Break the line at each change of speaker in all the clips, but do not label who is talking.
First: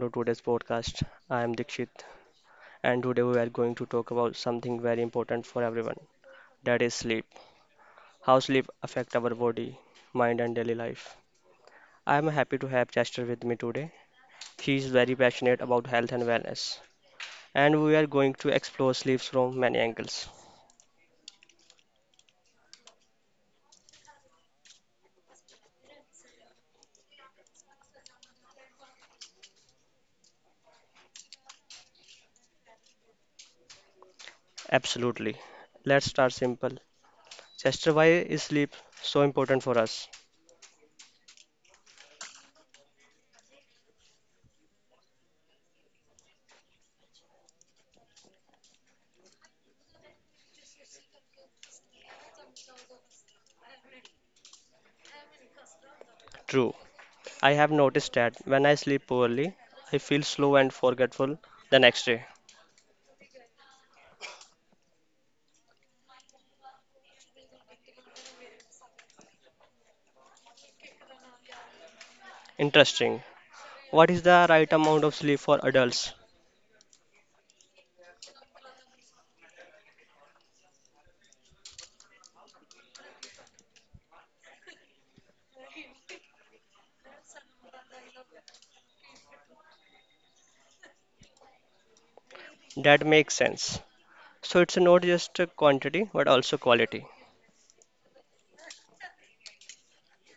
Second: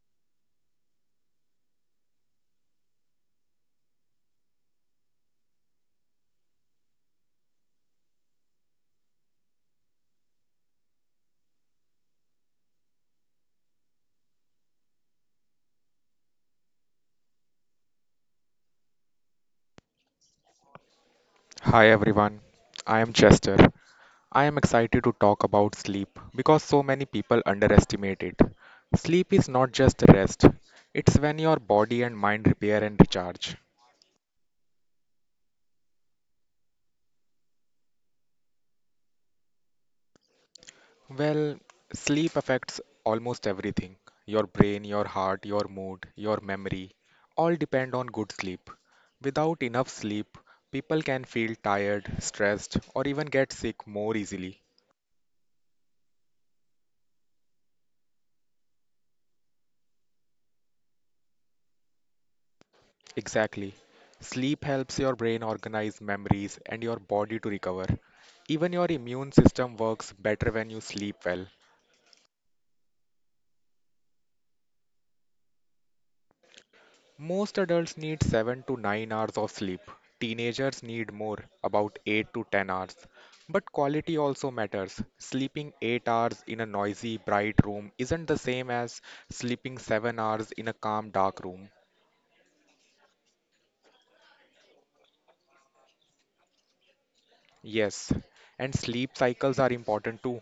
to today's podcast. I am Dikshit and today we are going to talk about something very important for everyone, that is sleep. How sleep affect our body, mind and daily life. I am happy to have Chester with me today. He is very passionate about health and wellness and we are going to explore sleep from many angles.
Hi everyone, I am Chester. I am excited to talk about sleep because so many people underestimate it. Sleep is not just rest, it's when your body and mind repair and recharge.
Absolutely. Let's start simple. Chester, why is sleep so important for us?
Well, sleep affects almost everything your brain, your heart, your mood, your memory all depend on good sleep. Without enough sleep, people can feel tired, stressed, or even get sick more easily.
True. I have noticed that when I sleep poorly, I feel slow and forgetful the next day.
Exactly. Sleep helps your brain organize memories and your body to recover. Even your immune system works better when you sleep well.
Interesting. What is the right amount of sleep for adults?
Most adults need 7 to 9 hours of sleep. Teenagers need more, about 8 to 10 hours. But quality also matters. Sleeping 8 hours in a noisy, bright room isn't the same as sleeping 7 hours in a calm, dark room.
That makes sense. So it's not just a quantity but also quality.
Yes, and sleep cycles are important too.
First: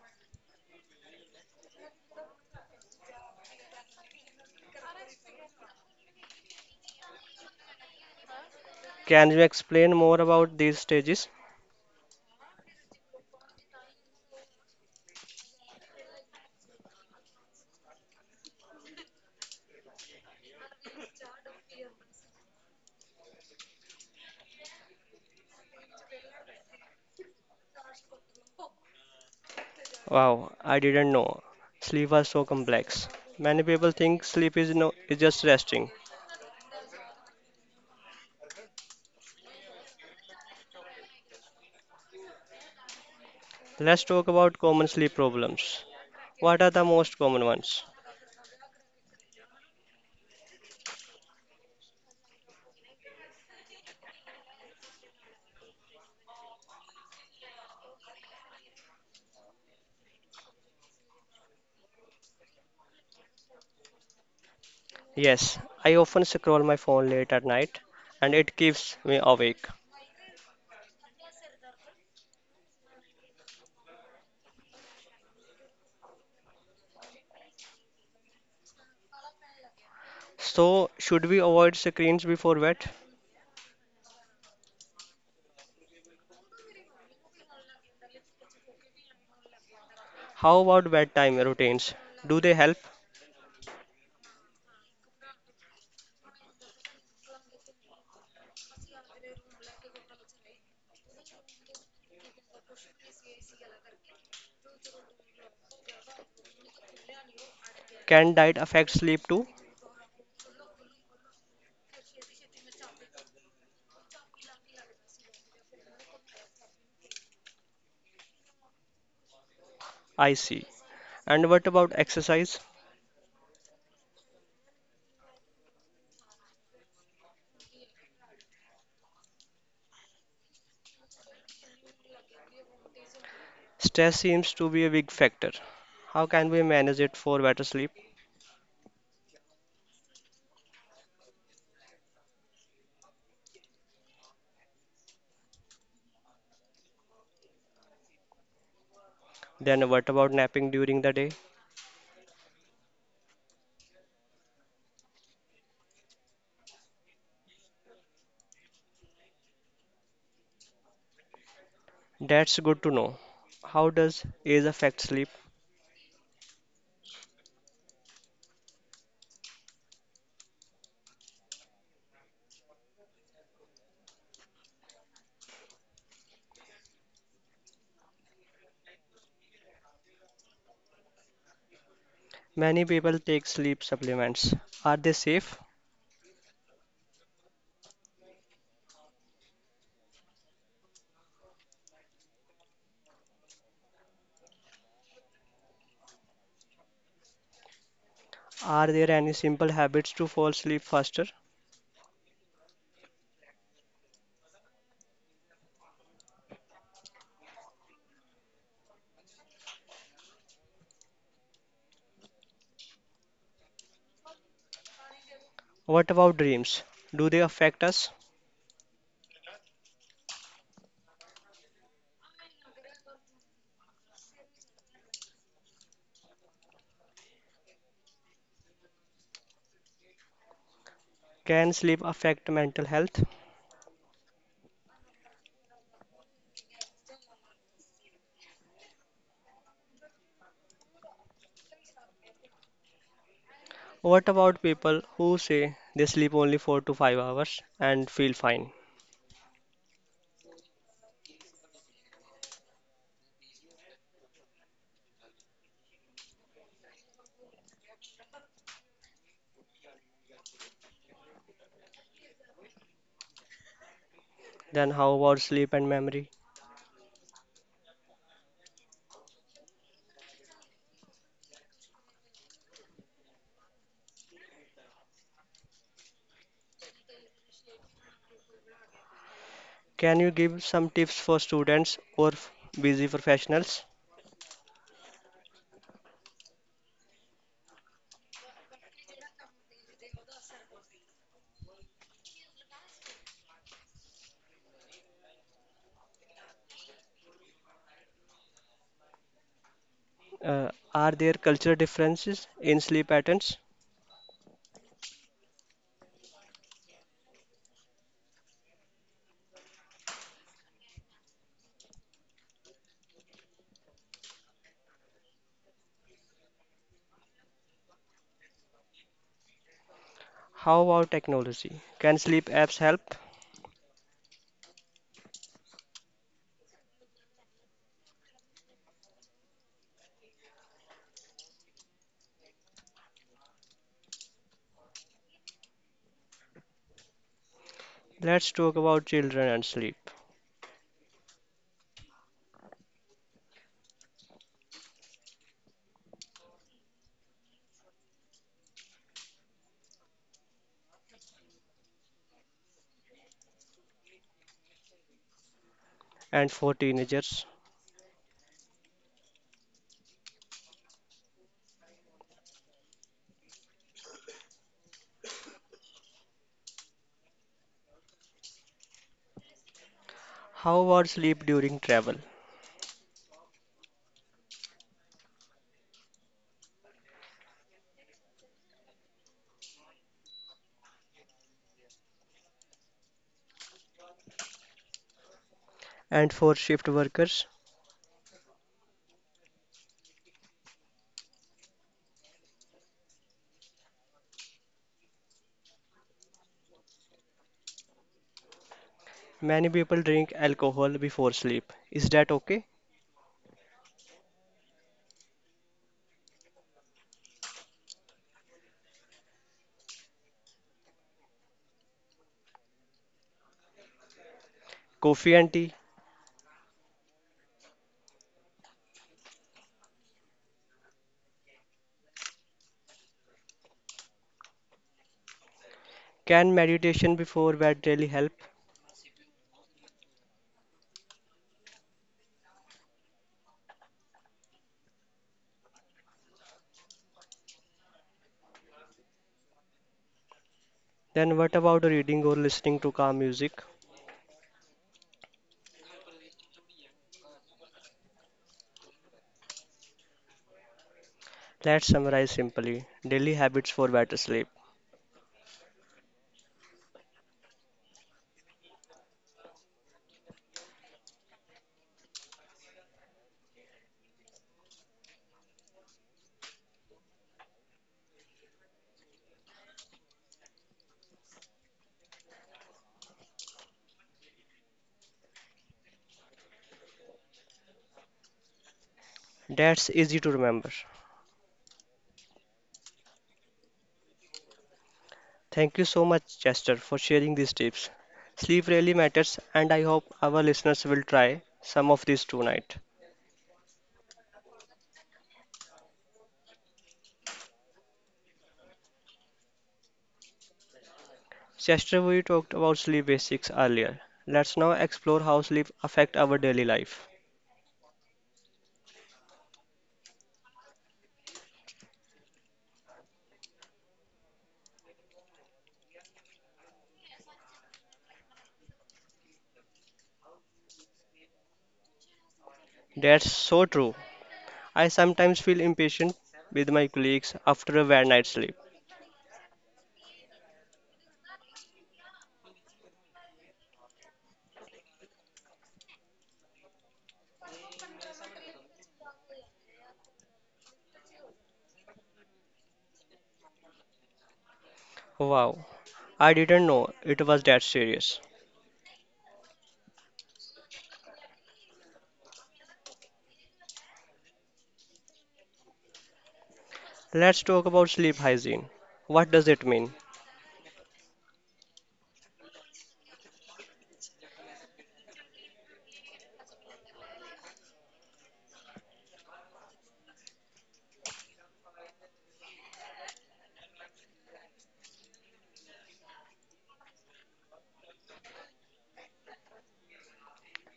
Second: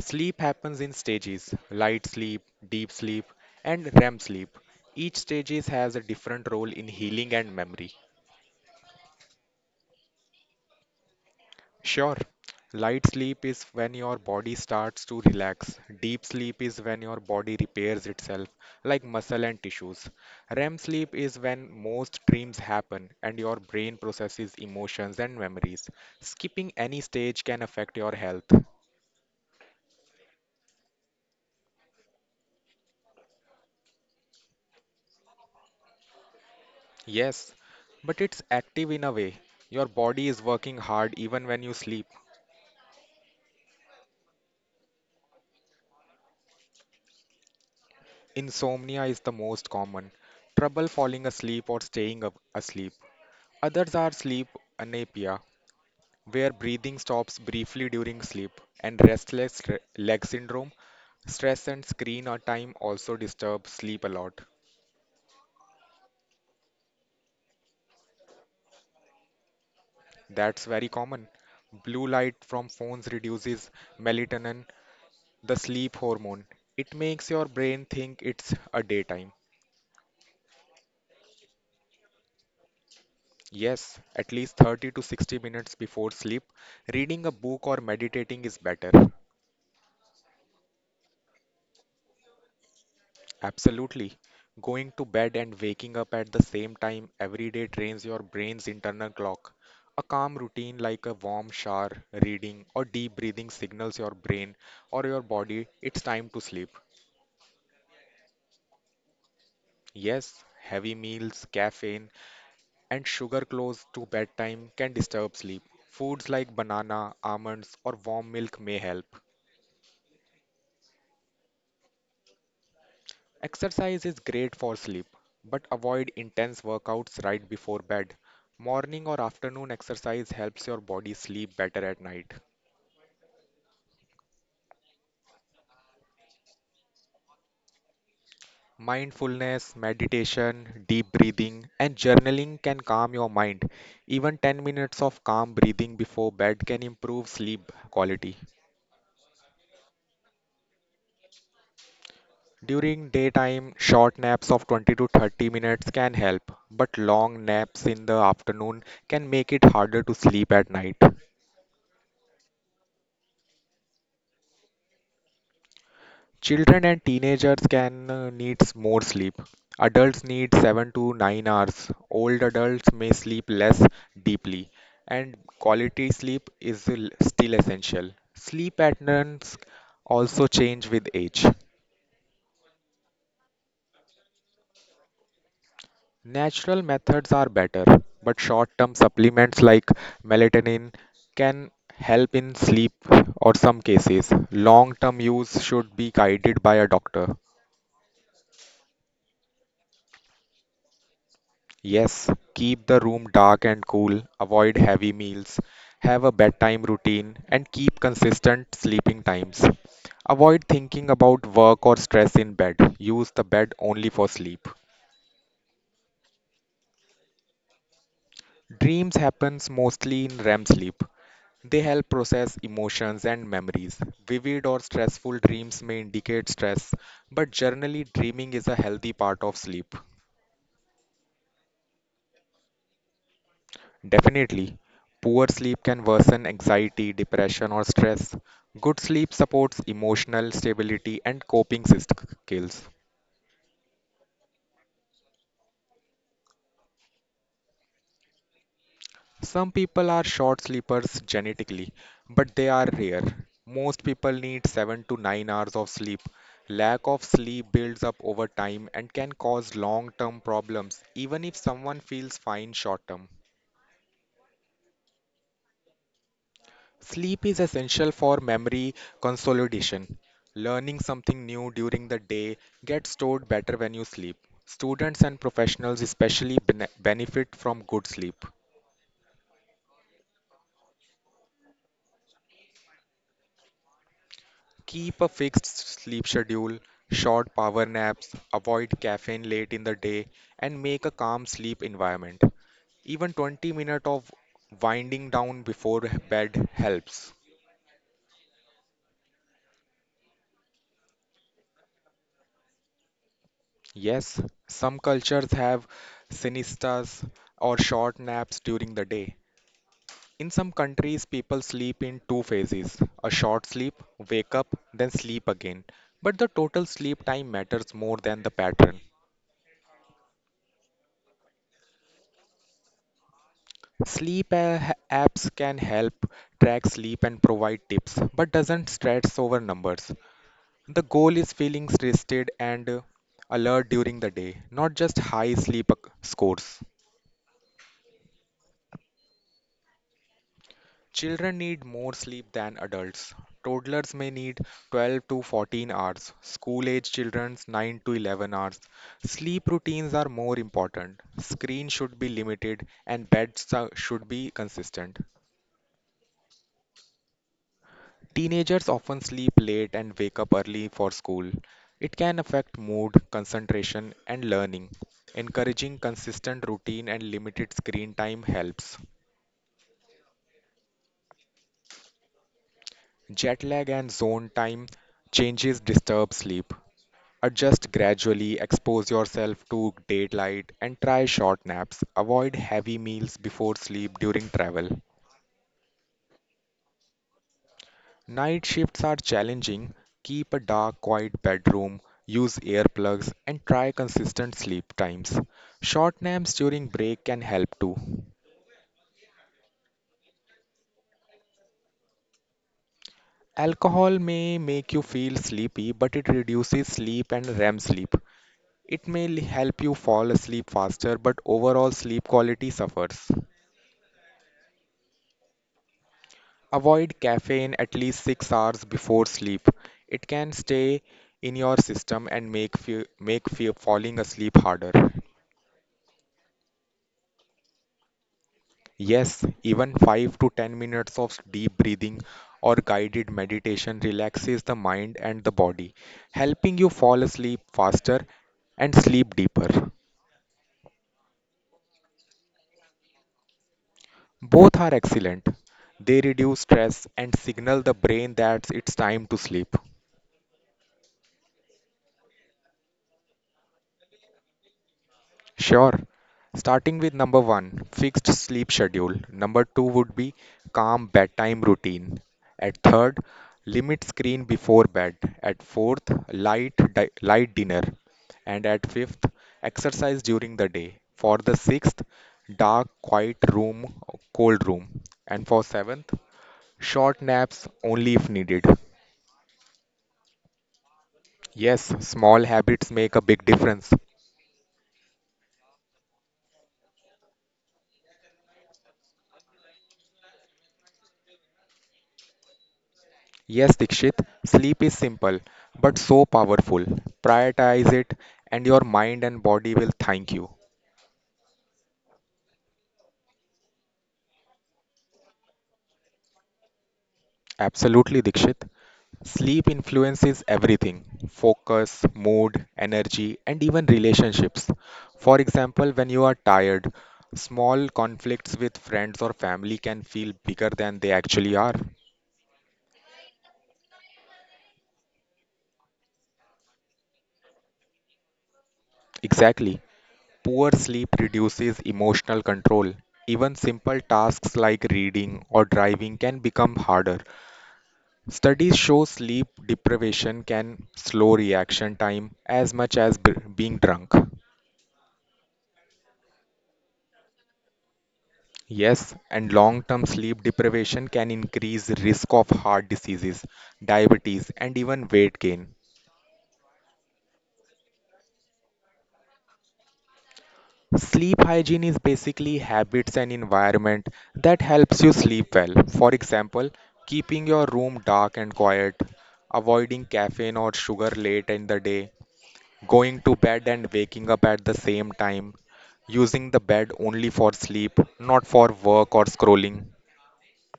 Sleep happens in stages light sleep, deep sleep, and REM sleep. Each stages has a different role in healing and memory.
Can you explain more about these stages?
Sure, light sleep is when your body starts to relax, deep sleep is when your body repairs itself, like muscle and tissues. REM sleep is when most dreams happen and your brain processes emotions and memories. Skipping any stage can affect your health.
Wow, I didn't know sleep was so complex. Many people think sleep is no is just resting.
Yes, but it's active in a way. Your body is working hard even when you sleep.
Let's talk about common sleep problems. What are the most common ones?
Insomnia is the most common. Trouble falling asleep or staying up asleep. Others are sleep apnea, where breathing stops briefly during sleep, and restless leg syndrome. Stress and screen or time also disturb sleep a lot.
Yes, I often scroll my phone late at night and it keeps me awake.
That's very common. Blue light from phones reduces melatonin, the sleep hormone. It makes your brain think it's a daytime.
So, should we avoid screens before bed?
Yes, at least 30 to 60 minutes before sleep, reading a book or meditating is better.
How about bedtime routines? Do they help?
Absolutely. Going to bed and waking up at the same time every day trains your brain's internal clock. A calm routine like a warm shower, reading, or deep breathing signals your brain or your body it's time to sleep.
Can diet affect sleep too?
Yes, heavy meals, caffeine, and sugar close to bedtime can disturb sleep. Foods like banana, almonds, or warm milk may help.
I see. And what about exercise?
Exercise is great for sleep, but avoid intense workouts right before bed. Morning or afternoon exercise helps your body sleep better at night.
Stress seems to be a big factor. How can we manage it for better sleep?
Mindfulness, meditation, deep breathing, and journaling can calm your mind. Even 10 minutes of calm breathing before bed can improve sleep quality.
Then what about napping during the day?
During daytime, short naps of 20 to 30 minutes can help, but long naps in the afternoon can make it harder to sleep at night.
That's good to know. How does age affect sleep?
Children and teenagers can need more sleep. Adults need 7 to 9 hours. Old adults may sleep less deeply, and quality sleep is still essential. Sleep patterns also change with age.
Many people take sleep supplements. Are they safe?
Natural methods are better, but short-term supplements like melatonin can help in sleep or some cases. Long-term use should be guided by a doctor.
Are there any simple habits to fall asleep faster?
Yes, keep the room dark and cool, avoid heavy meals, have a bedtime routine, and keep consistent sleeping times. Avoid thinking about work or stress in bed. Use the bed only for sleep.
What about dreams? Do they affect us?
Dreams happens mostly in REM sleep. They help process emotions and memories. Vivid or stressful dreams may indicate stress, but generally dreaming is a healthy part of sleep.
Can sleep affect mental health?
Definitely, poor sleep can worsen anxiety, depression, or stress. Good sleep supports emotional stability and coping skills.
What about people who say they sleep only 4 to 5 hours and feel fine?
Some people are short sleepers genetically, but they are rare. Most people need 7 to 9 hours of sleep. Lack of sleep builds up over time and can cause long term problems, even if someone feels fine short term.
Then how about sleep and memory?
Sleep is essential for memory consolidation. Learning something new during the day gets stored better when you sleep. Students and professionals especially benefit from good sleep.
Can you give some tips for students busy professionals?
Keep a fixed sleep schedule, short power naps, avoid caffeine late in the day, and make a calm sleep environment. Even 20 minutes of winding down before bed helps.
Uh, are there cultural differences in sleep patterns?
Yes, some cultures have siestas or short naps during the day. In some countries, people sleep in two phases a short sleep, wake up, then sleep again. But the total sleep time matters more than the pattern.
How about technology? Can sleep apps help?
Sleep a- apps can help track sleep and provide tips, but doesn't stress over numbers. The goal is feeling rested and alert during the day, not just high sleep scores.
Let's talk about children and sleep.
Children need more sleep than adults. Toddlers may need 12 to 14 hours, school age children's 9 to 11 hours. Sleep routines are more important. Screen should be limited and beds should be consistent.
And for teenagers,
Teenagers often sleep late and wake up early for school. It can affect mood, concentration, and learning. Encouraging consistent routine and limited screen time helps.
how about sleep during travel?
Jet lag and zone time changes disturb sleep. Adjust gradually, expose yourself to daylight, and try short naps. Avoid heavy meals before sleep during travel.
And for shift workers,
Night shifts are challenging. Keep a dark, quiet bedroom, use earplugs, and try consistent sleep times. Short naps during break can help too.
many people drink alcohol before sleep. Is that okay?
Alcohol may make you feel sleepy, but it reduces sleep and REM sleep. It may help you fall asleep faster, but overall sleep quality suffers.
Coffee and tea?
Avoid caffeine at least 6 hours before sleep. It can stay in your system and make falling asleep harder.
Can meditation before bed really help?
Yes, even 5 to 10 minutes of deep breathing or guided meditation relaxes the mind and the body, helping you fall asleep faster and sleep deeper.
Then what about reading or listening to calm music?
Both are excellent. They reduce stress and signal the brain that it's time to sleep.
Let's summarize simply daily habits for better sleep.
Sure. Starting with number one, fixed sleep schedule. Number two would be calm bedtime routine. At third, limit screen before bed. At fourth, light dinner. And at fifth, exercise during the day. For the sixth, dark, quiet room, cold room. And for seventh, short naps only if needed.
That's easy to remember.
Yes, small habits make a big difference.
Thank you so much, Chester, for sharing these tips. Sleep really matters, and I hope our listeners will try some of these tonight.
Yes, Dikshit, sleep is simple but so powerful. Prioritize it and your mind and body will thank you.
Chester, we talked about sleep basics earlier. Let's now explore how sleep affects our daily life.
Absolutely, Dikshit. Sleep influences everything focus, mood, energy, and even relationships. For example, when you are tired, small conflicts with friends or family can feel bigger than they actually are.
That's so true. I sometimes feel impatient with my colleagues after a bad night's sleep.
Exactly. Poor sleep reduces emotional control. Even simple tasks like reading or driving can become harder. Studies show sleep deprivation can slow reaction time as much as being drunk.
Wow, I didn't know it was that serious.
Yes, and long term sleep deprivation can increase risk of heart diseases, diabetes, and even weight gain.
Let's talk about sleep hygiene. What does it mean?
Sleep hygiene is basically habits and environment that helps you sleep well. For example, keeping your room dark and quiet, avoiding caffeine or sugar late in the day, going to bed and waking up at the same time, using the bed only for sleep, not for work or scrolling.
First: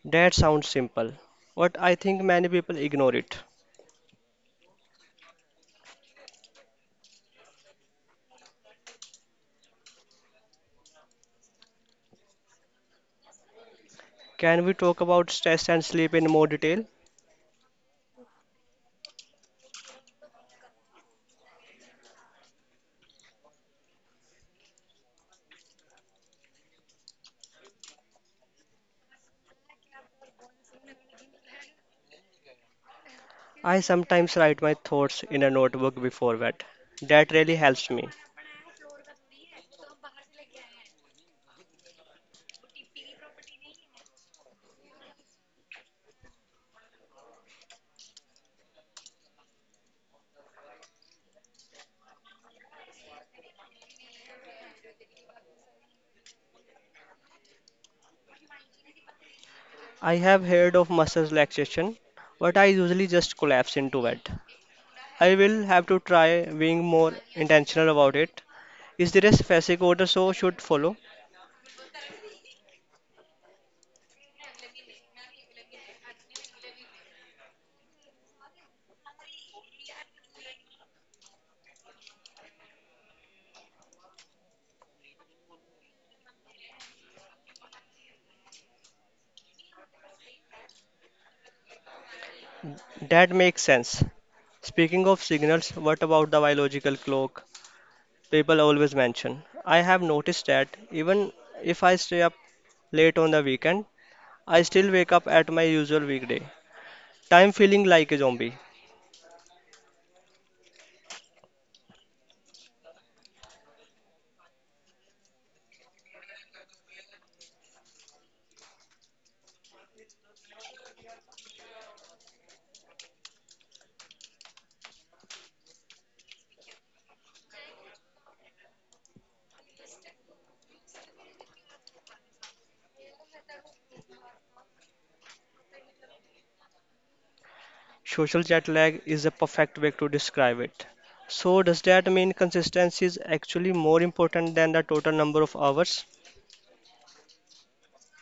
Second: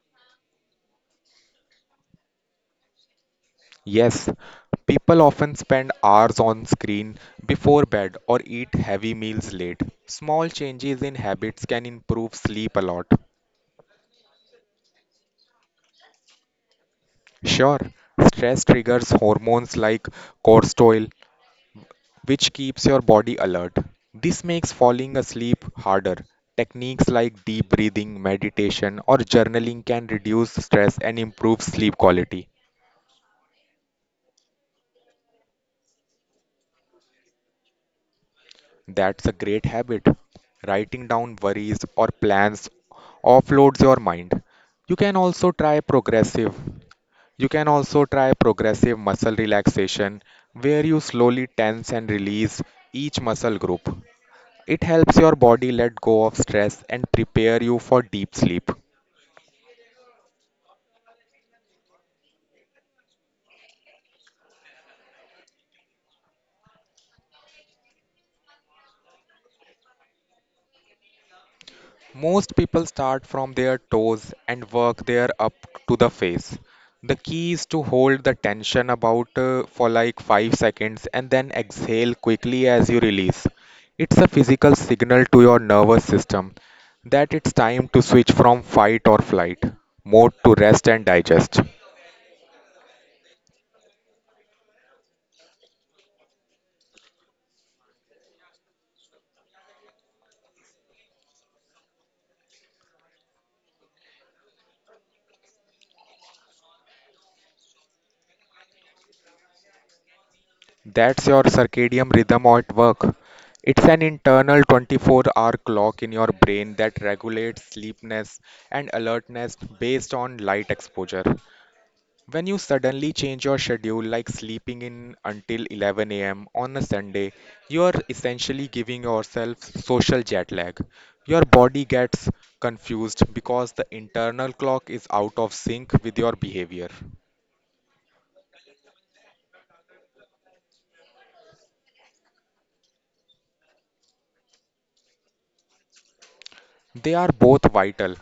That sounds simple, but I think many people ignore it.
Yes, people often spend hours on screen before bed or eat heavy meals late. Small changes in habits can improve sleep a lot.
Can we talk about stress and sleep in more detail?
Sure, stress triggers hormones like cortisol, which keeps your body alert. This makes falling asleep harder. Techniques like deep breathing, meditation, or journaling can reduce stress and improve sleep quality.
I sometimes write my thoughts in a notebook before bed. That really helps me.
That's a great habit. Writing down worries or plans offloads your mind. You can also try progressive. You can also try progressive muscle relaxation where you slowly tense and release each muscle group. It helps your body let go of stress and prepare you for deep sleep.
I have heard of muscle relaxation, but I usually just collapse into bed. I will have to try being more intentional about it. Is there a specific order so should follow?
Most people start from their toes and work their up to the face. The key is to hold the tension about for like 5 seconds and then exhale quickly as you release. It's a physical signal to your nervous system that it's time to switch from fight or flight mode to rest and digest.
That makes sense. Speaking of signals, what about the biological clock people always mention? I have noticed that even if I stay up late on the weekend, I still wake up at my usual weekday time feeling like a zombie.
That's your circadian rhythm at work. It's an internal 24-hour clock in your brain that regulates sleepiness and alertness based on light exposure. When you suddenly change your schedule, like sleeping in until 11 a.m. on a Sunday, you are essentially giving yourself social jet lag. Your body gets confused because the internal clock is out of sync with your behavior.
Social jet lag is a perfect way to describe it. So, does that mean consistency is actually more important than the total number of hours?
They are both vital,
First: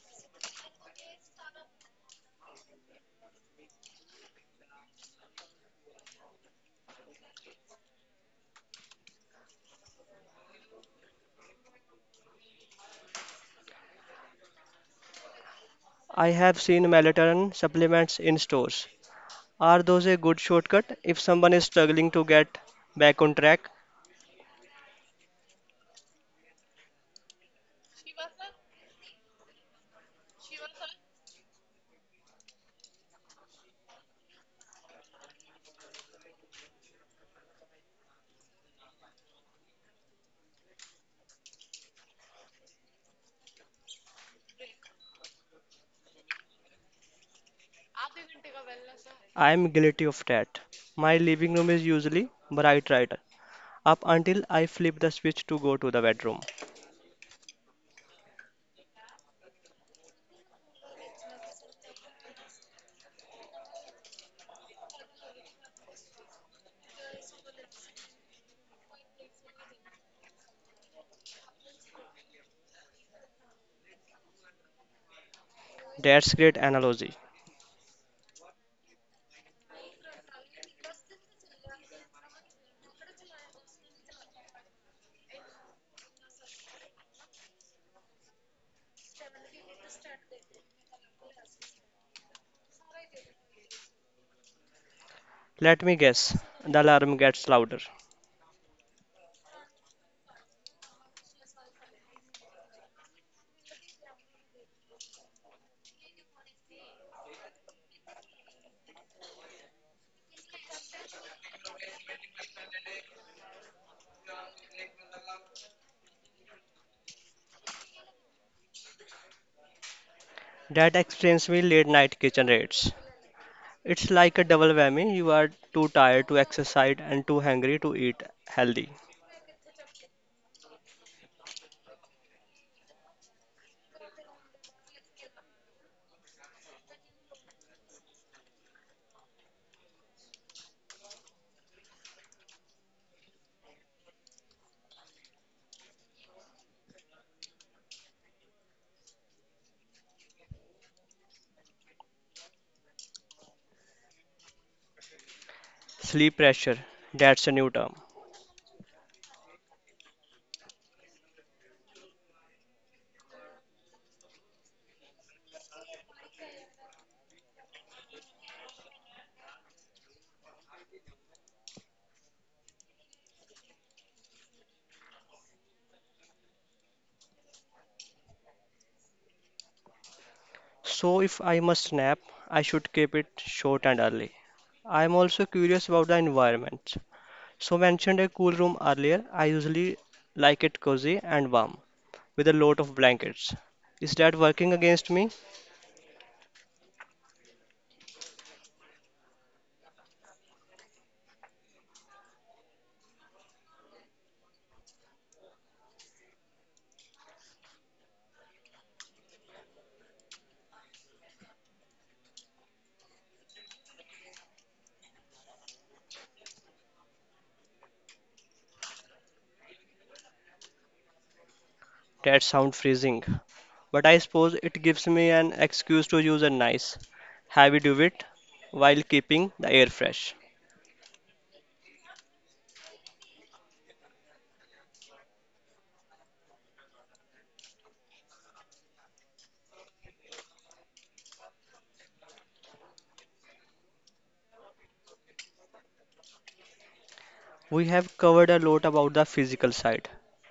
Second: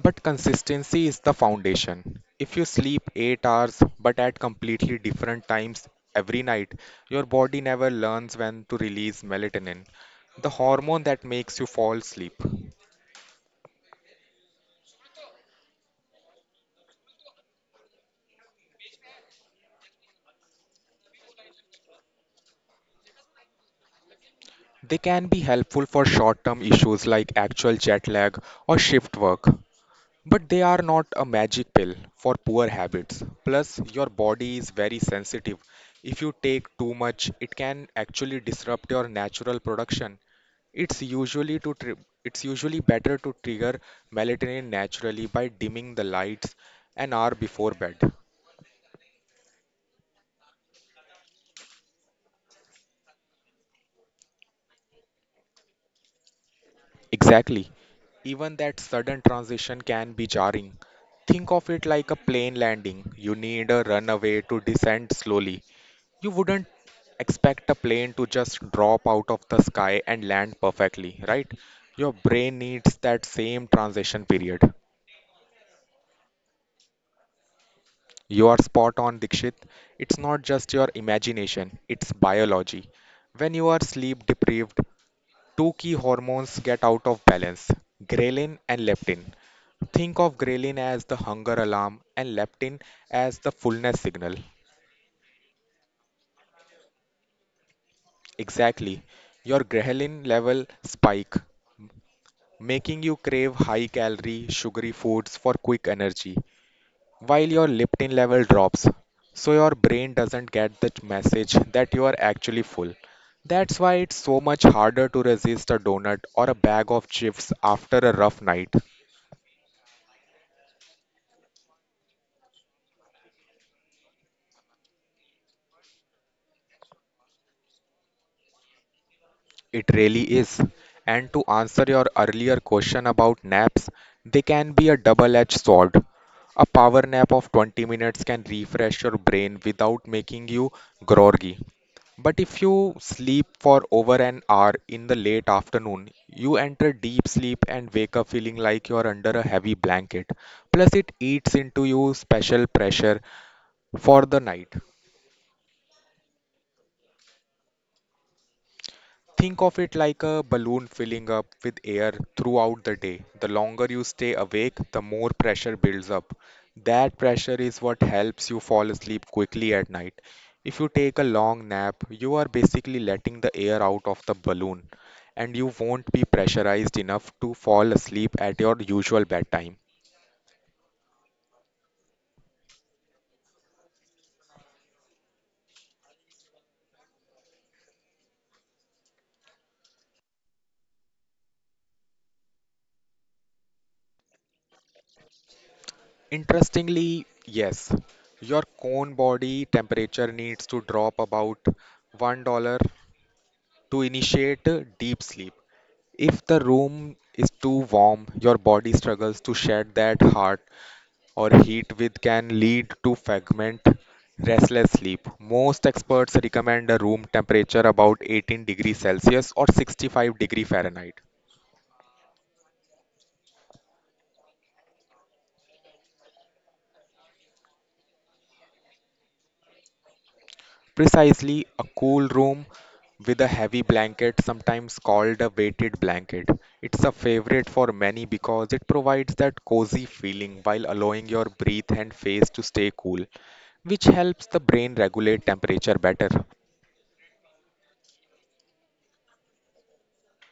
but consistency is the foundation. If you sleep 8 hours but at completely different times every night, your body never learns when to release melatonin, the hormone that makes you fall asleep.
I have seen melatonin supplements in stores. Are those a good shortcut if someone is struggling to get back on track?
They can be helpful for short term issues like actual jet lag or shift work, but they are not a magic pill for poor habits. Plus, your body is very sensitive. If you take too much, it can actually disrupt your natural production. It's usually better to trigger melatonin naturally by dimming the lights an hour before bed.
I am guilty of that. My living room is usually bright red up until I flip the switch to go to the bedroom.
Exactly. Even that sudden transition can be jarring. Think of it like a plane landing. You need a runway to descend slowly. You wouldn't expect a plane to just drop out of the sky and land perfectly, right? Your brain needs that same transition period.
That's great analogy.
You are spot on, Dikshit. It's not just your imagination, it's biology. When you are sleep deprived, two key hormones get out of balance: ghrelin and leptin. Think of ghrelin as the hunger alarm and leptin as the fullness signal.
Let me guess, the alarm gets louder.
Exactly. Your ghrelin level spike, making you crave high calorie, sugary foods for quick energy, while your leptin level drops. So your brain doesn't get the message that you are actually full. That's why it's so much harder to resist a donut or a bag of chips after a rough night.
That explains my late night kitchen raids. It's like a double whammy. You are too tired to exercise and too hungry to eat healthy.
It really is. And to answer your earlier question about naps, they can be a double edged sword. A power nap of 20 minutes can refresh your brain without making you groggy. But if you sleep for over an hour in the late afternoon, you enter deep sleep and wake up feeling like you're under a heavy blanket. Plus, it eats into you special pressure for the night.
Sleep pressure, that's a new term.
Think of it like a balloon filling up with air throughout the day. The longer you stay awake, the more pressure builds up. That pressure is what helps you fall asleep quickly at night. If you take a long nap, you are basically letting the air out of the balloon and you won't be pressurized enough to fall asleep at your usual bedtime.
So if I must nap, I should keep it short and early. I am also curious about the environment. So mentioned a cool room earlier. I usually like it cozy and warm with a lot of blankets. Is that working against me?
Interestingly, yes, your cone body temperature needs to drop about $1 to initiate deep sleep. If the room is too warm, your body struggles to shed that hot or heat, which can lead to fragment, restless sleep. Most experts recommend a room temperature about 18 degrees Celsius or 65 degrees Fahrenheit.
That sound freezing, but I suppose it gives me an excuse to use a nice, heavy duvet while keeping the air fresh.
Precisely, a cool room with a heavy blanket, sometimes called a weighted blanket. It's a favorite for many because it provides that cozy feeling while allowing your breath and face to stay cool, which helps the brain regulate temperature better.
We have covered a lot about the physical side,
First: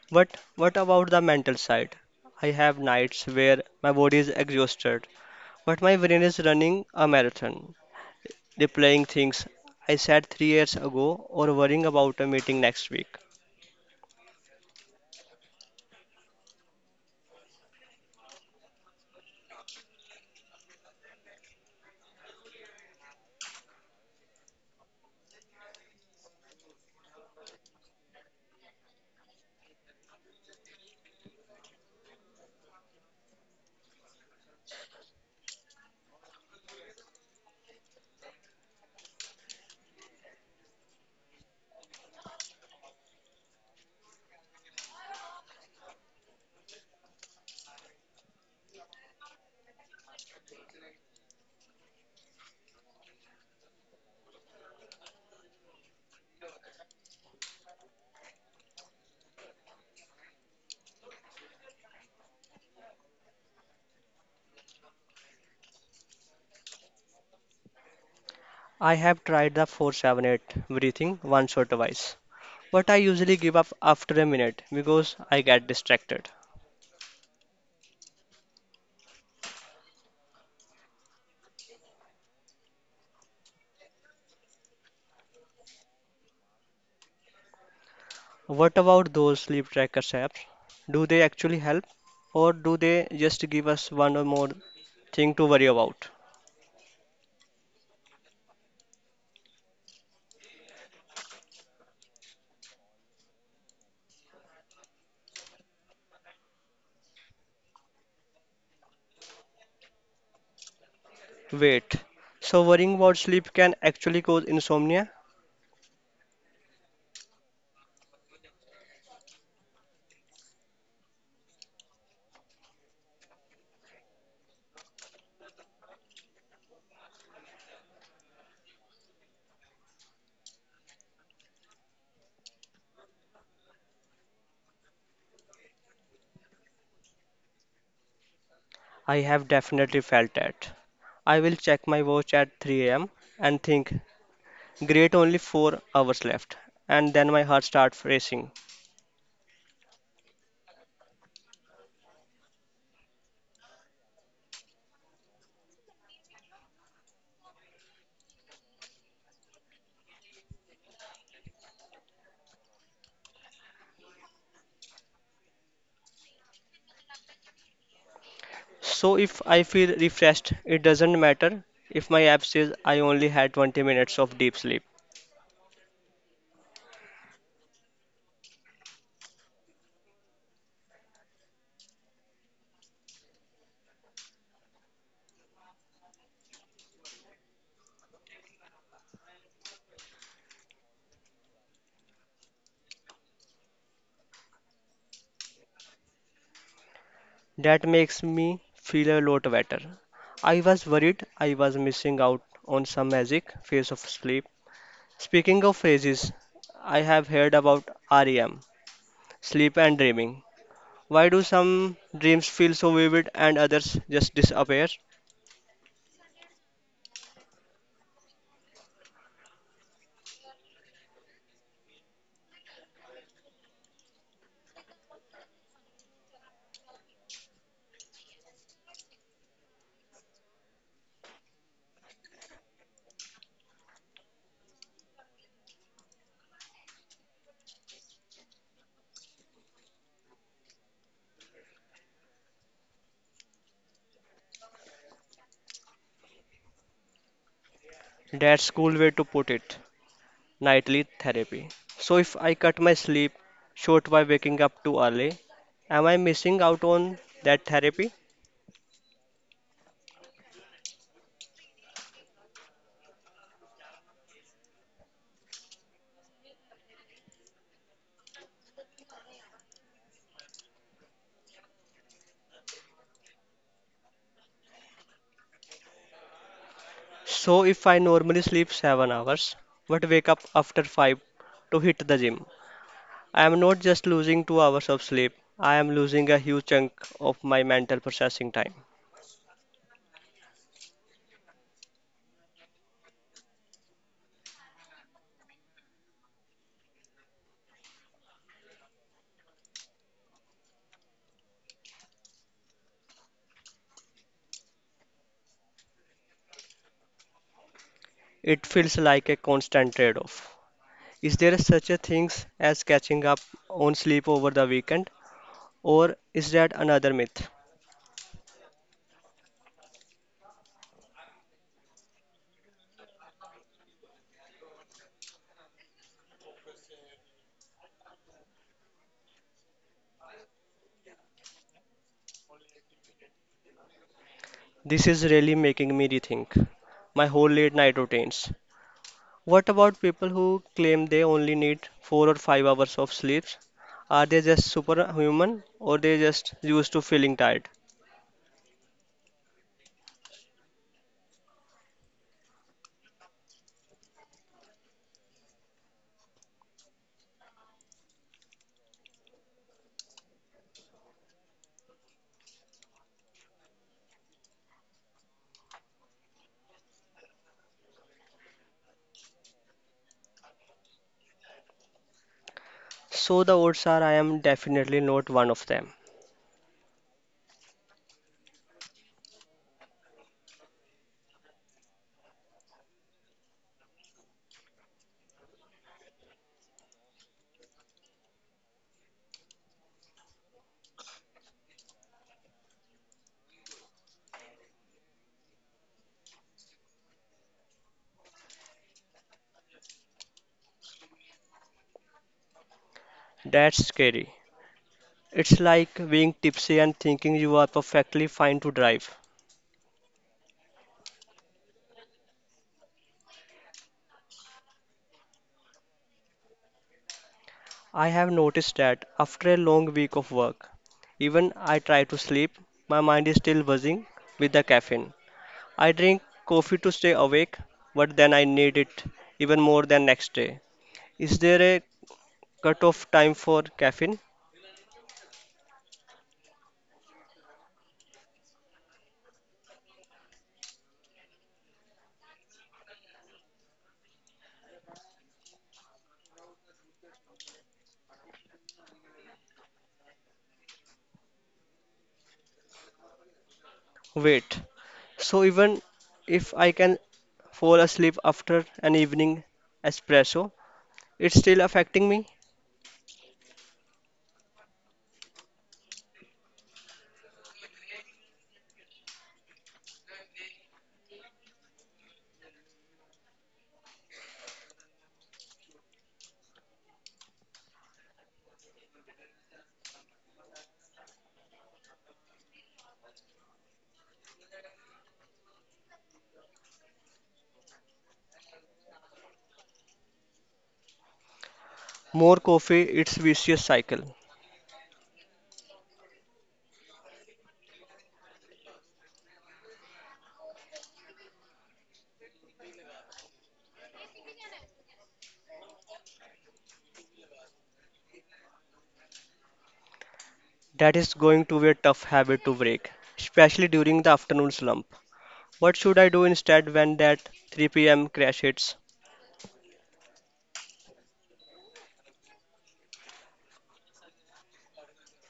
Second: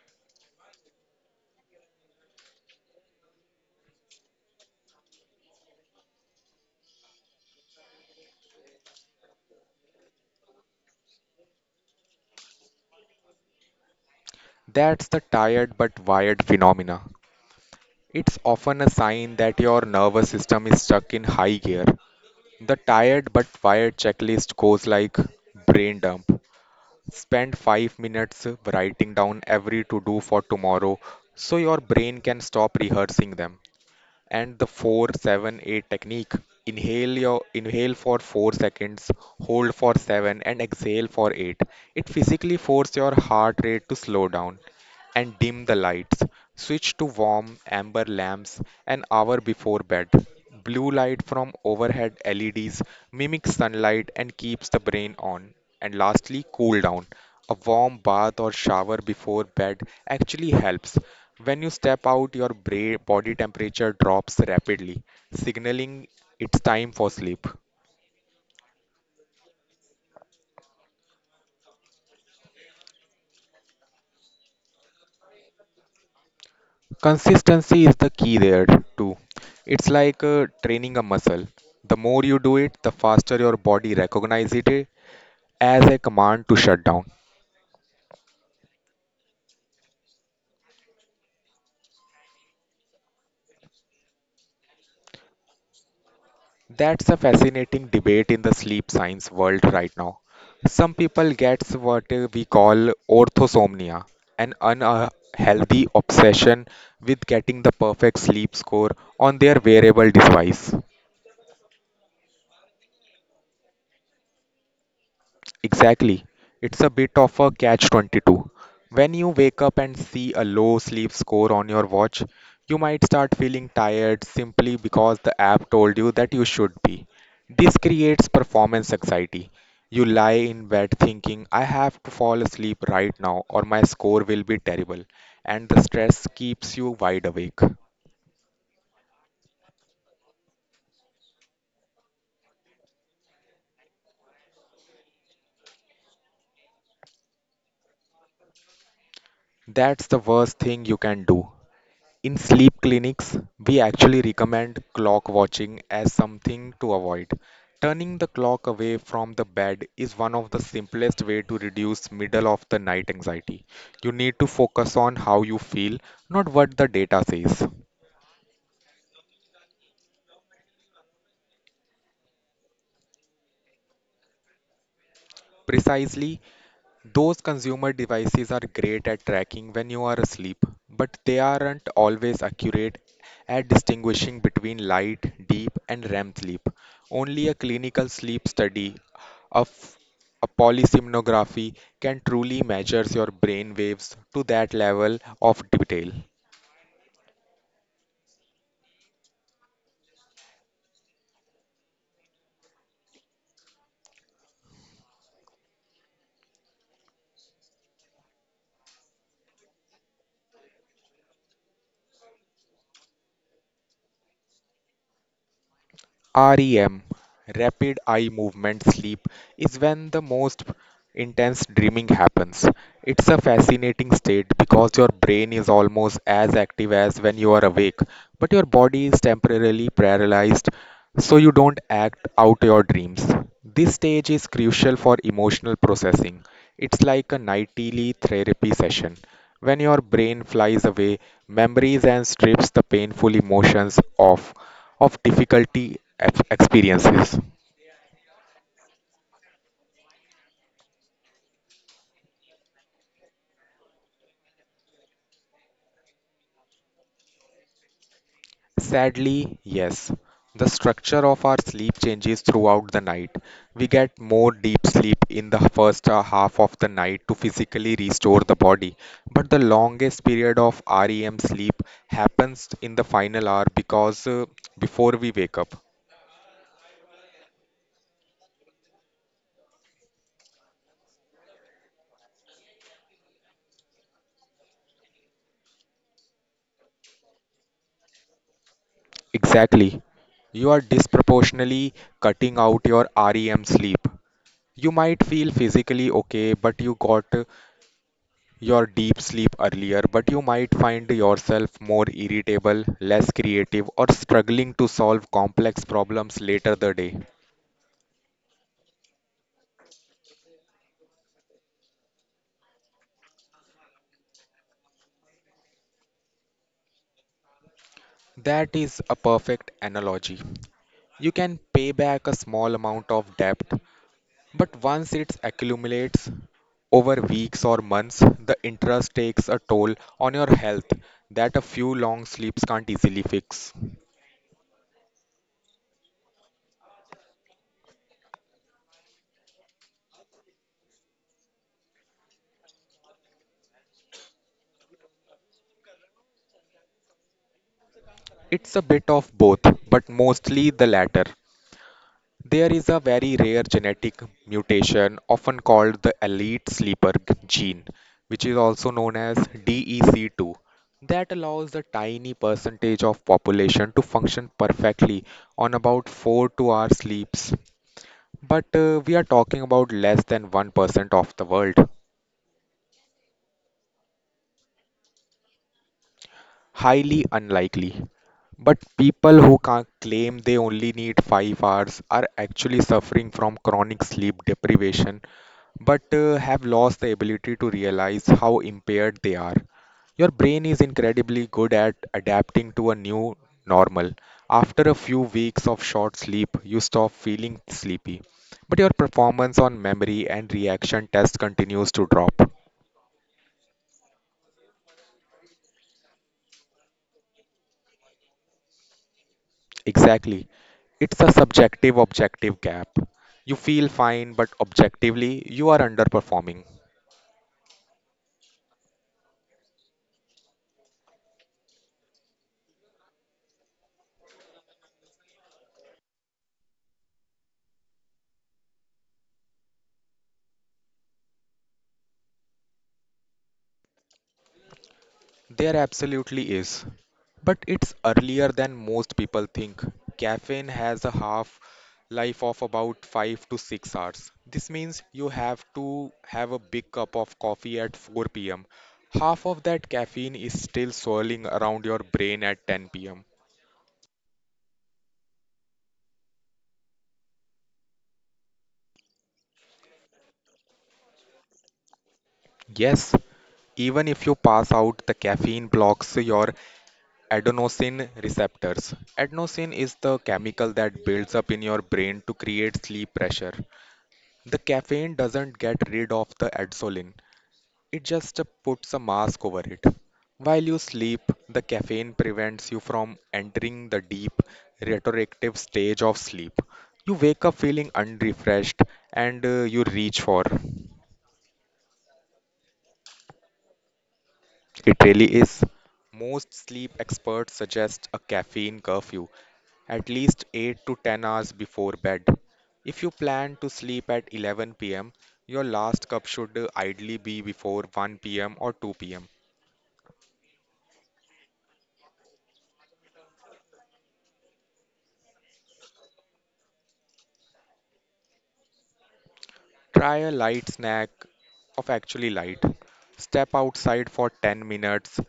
but what about the mental side? I have nights where my body is exhausted, but my brain is running a marathon, replying things I said 3 years ago or worrying about a meeting next week.
That's the tired but wired phenomena. It's often a sign that your nervous system is stuck in high gear. The tired but wired checklist goes like brain dump. Spend 5 minutes writing down every to do for tomorrow so your brain can stop rehearsing them and the 478 technique. Inhale for 4 seconds, hold for 7 and exhale for 8. It physically forces your heart rate to slow down and dim the lights. Switch to warm amber lamps an hour before bed. Blue light from overhead LEDs mimics sunlight and keeps the brain on. And lastly, cool down. A warm bath or shower before bed actually helps. When you step out, your body temperature drops rapidly, signaling it's time for sleep.
I have tried the 478 breathing once or twice, but I usually give up after a minute because I get distracted.
Consistency is the key there too. It's like training a muscle. The more you do it, the faster your body recognizes it as a command to shut down.
What about those sleep tracker apps? Do they actually help or do they just give us one or more thing to worry about?
That's a fascinating debate in the sleep science world right now. Some people get what we call orthosomnia, an unhealthy obsession with getting the perfect sleep score on their wearable device.
Wait, so worrying about sleep can actually cause insomnia?
Exactly. It's a bit of a catch-22. When you wake up and see a low sleep score on your watch, you might start feeling tired simply because the app told you that you should be. This creates performance anxiety. You lie in bed thinking, I have to fall asleep right now or my score will be terrible, and the stress keeps you wide awake.
I have definitely felt that. I will check my watch at 3 a.m. and think, "Great, only 4 hours left," and then my heart starts racing.
That's the worst thing you can do. In sleep clinics, we actually recommend clock watching as something to avoid. Turning the clock away from the bed is one of the simplest way to reduce middle of the night anxiety. You need to focus on how you feel, not what the data says.
So if I feel refreshed, it doesn't matter if my app says I only had 20 minutes of deep sleep.
Precisely. Those consumer devices are great at tracking when you are asleep, but they aren't always accurate at distinguishing between light, deep, and REM sleep. Only a clinical sleep study of a polysomnography can truly measure your brain waves to that level of detail.
That makes me feel a lot better. I was worried I was missing out on some magic phase of sleep. Speaking of phases, I have heard about REM sleep and dreaming. Why do some dreams feel so vivid and others just disappear?
REM, rapid eye movement sleep, is when the most intense dreaming happens. It's a fascinating state because your brain is almost as active as when you are awake, but your body is temporarily paralyzed so you don't act out your dreams. This stage is crucial for emotional processing. It's like a nightly therapy session. When your brain flies away, memories and strips the painful emotions of difficulty experiences.
That's cool way to put it. Nightly therapy. So, if I cut my sleep short by waking up too early, am I missing out on that therapy?
Sadly, yes. The structure of our sleep changes throughout the night. We get more deep sleep in the first half of the night to physically restore the body, but the longest period of REM sleep happens in the final hour because before we wake up.
So, if I normally sleep 7 hours but wake up after 5 to hit the gym, I am not just losing 2 hours of sleep, I am losing a huge chunk of my mental processing time.
Exactly. You are disproportionately cutting out your REM sleep. You might feel physically okay, but you got your deep sleep earlier, but you might find yourself more irritable, less creative, or struggling to solve complex problems later the day.
It feels like a constant trade off. Is there such a thing as catching up on sleep over the weekend, or is that another myth?
That is a perfect analogy. You can pay back a small amount of debt. But once it accumulates over weeks or months, the interest takes a toll on your health that a few long sleeps can't easily fix.
This is really making me rethink my whole late night routines. What about people who claim they only need 4 or 5 hours of sleep? Are they just superhuman or they just used to feeling tired?
It's a bit of both, but mostly the latter. There is a very rare genetic mutation, often called the elite sleeper gene, which is also known as DEC2, that allows a tiny percentage of population to function perfectly on about 4 to hour sleeps. But we are talking about less than 1% of the world.
So the odds are I am definitely not one of them.
Highly unlikely. But people who can claim they only need 5 hours are actually suffering from chronic sleep deprivation but have lost the ability to realize how impaired they are. Your brain is incredibly good at adapting to a new normal. After a few weeks of short sleep, you stop feeling sleepy, but your performance on memory and reaction test continues to drop.
That's scary. It's like being tipsy and thinking you are perfectly fine to drive.
Exactly. It's a subjective objective gap. You feel fine, but objectively, you are underperforming.
I have noticed that after a long week of work, even I try to sleep, my mind is still buzzing with the caffeine. I drink coffee to stay awake, but then I need it even more than next day. Is there a cutoff time for caffeine?
There absolutely is. But it's earlier than most people think. Caffeine has a half life of about 5 to 6 hours. This means you have to have a big cup of coffee at 4 pm. Half of that caffeine is still swirling around your brain at 10 pm.
Wait. So even if I can fall asleep after an evening espresso, it's still affecting me?
Yes, even if you pass out, the caffeine blocks your adenosine receptors. Adenosine is the chemical that builds up in your brain to create sleep pressure. The caffeine doesn't get rid of the adenosine, it just puts a mask over it. While you sleep, the caffeine prevents you from entering the deep, retroactive stage of sleep. You wake up feeling unrefreshed and you reach for.
More coffee, it's vicious cycle.
It really is. Most sleep experts suggest a caffeine curfew, at least 8 to 10 hours before bed. If you plan to sleep at 11 p.m., your last cup should ideally be before 1 p.m. or 2 pm.
That is going to be a tough habit to break, especially during the afternoon slump. What should I do instead when that 3 p.m. crash hits?
Try a light snack of actually light. Step outside for 10 minutes.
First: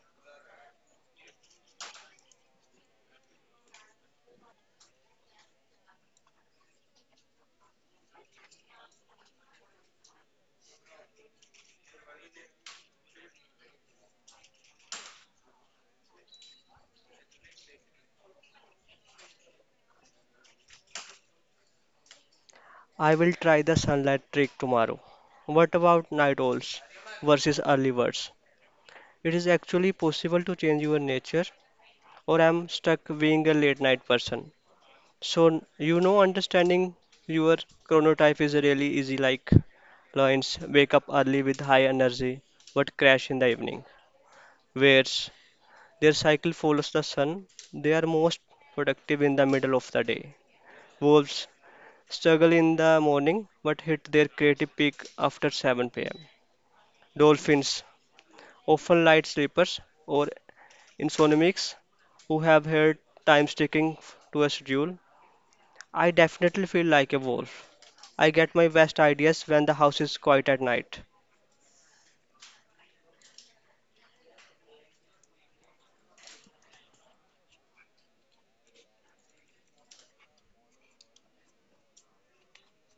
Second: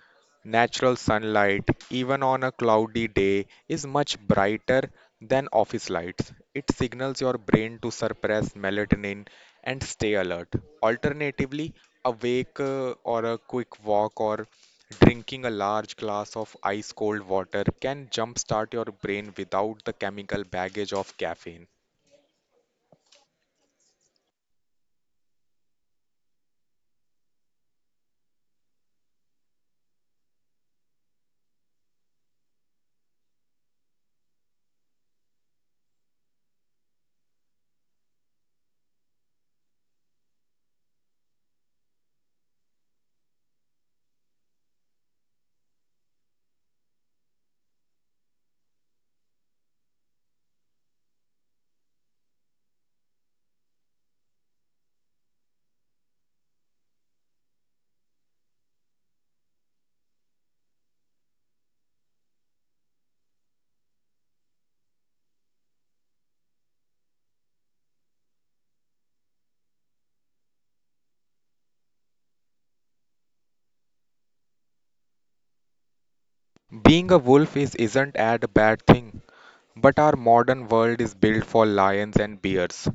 Natural sunlight, even on a cloudy day, is much brighter than office lights. It signals your brain to suppress melatonin and stay alert. Alternatively, a quick walk or drinking a large glass of ice cold water can jumpstart your brain without the chemical baggage of caffeine.
I will try the sunlight trick tomorrow. What about night owls versus early birds? It is actually possible to change your nature, or I'm stuck being a late night person. So, you know, understanding your chronotype is really easy, like lions wake up early with high energy but crash in the evening, whereas their cycle follows the sun, they are most productive in the middle of the day. Wolves struggle in the morning but hit their creative peak after 7 pm. Dolphins, often light sleepers or insomniacs who have hard time sticking to a schedule. I definitely feel like a wolf. I get my best ideas when the house is quiet at night.
Being a wolf is isn't a bad thing, but our modern world is built for lions and bears.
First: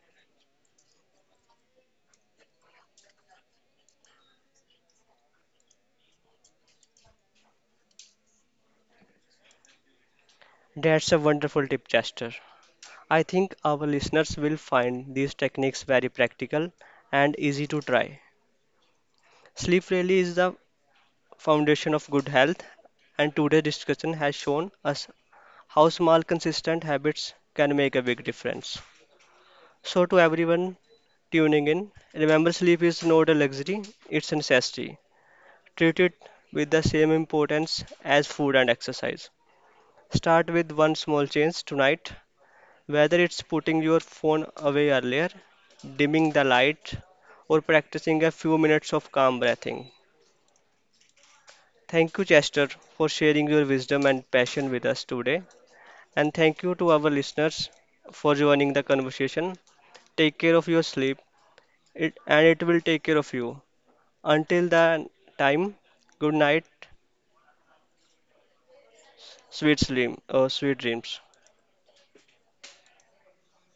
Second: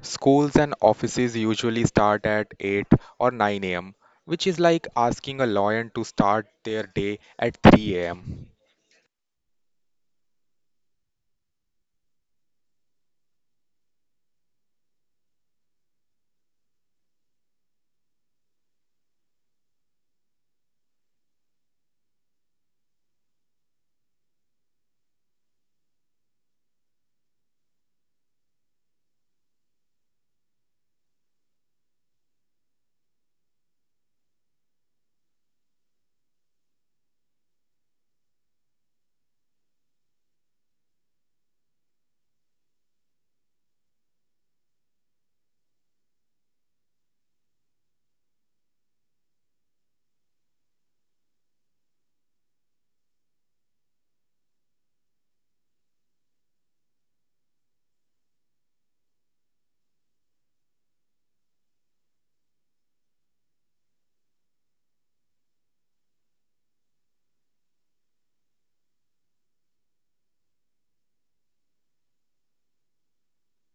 Schools and offices usually start at 8 or 9 a.m., which is like asking a lion to start their day at 3 am.
That's a wonderful tip, Chester. I think our listeners will find these techniques very practical and easy to try. Sleep really is the foundation of good health, and today's discussion has shown us how small consistent habits can make a big difference. So, to everyone tuning in, remember sleep is not a luxury, it's a necessity. Treat it with the same importance as food and exercise. Start with one small change tonight, whether it's putting your phone away earlier, dimming the light, or practicing a few minutes of calm breathing. Thank you, Chester, for sharing your wisdom and passion with us today. And thank you to our listeners for joining the conversation. Take care of your sleep, it, and it will take care of you. Until that time, good night, sweet sweet dreams.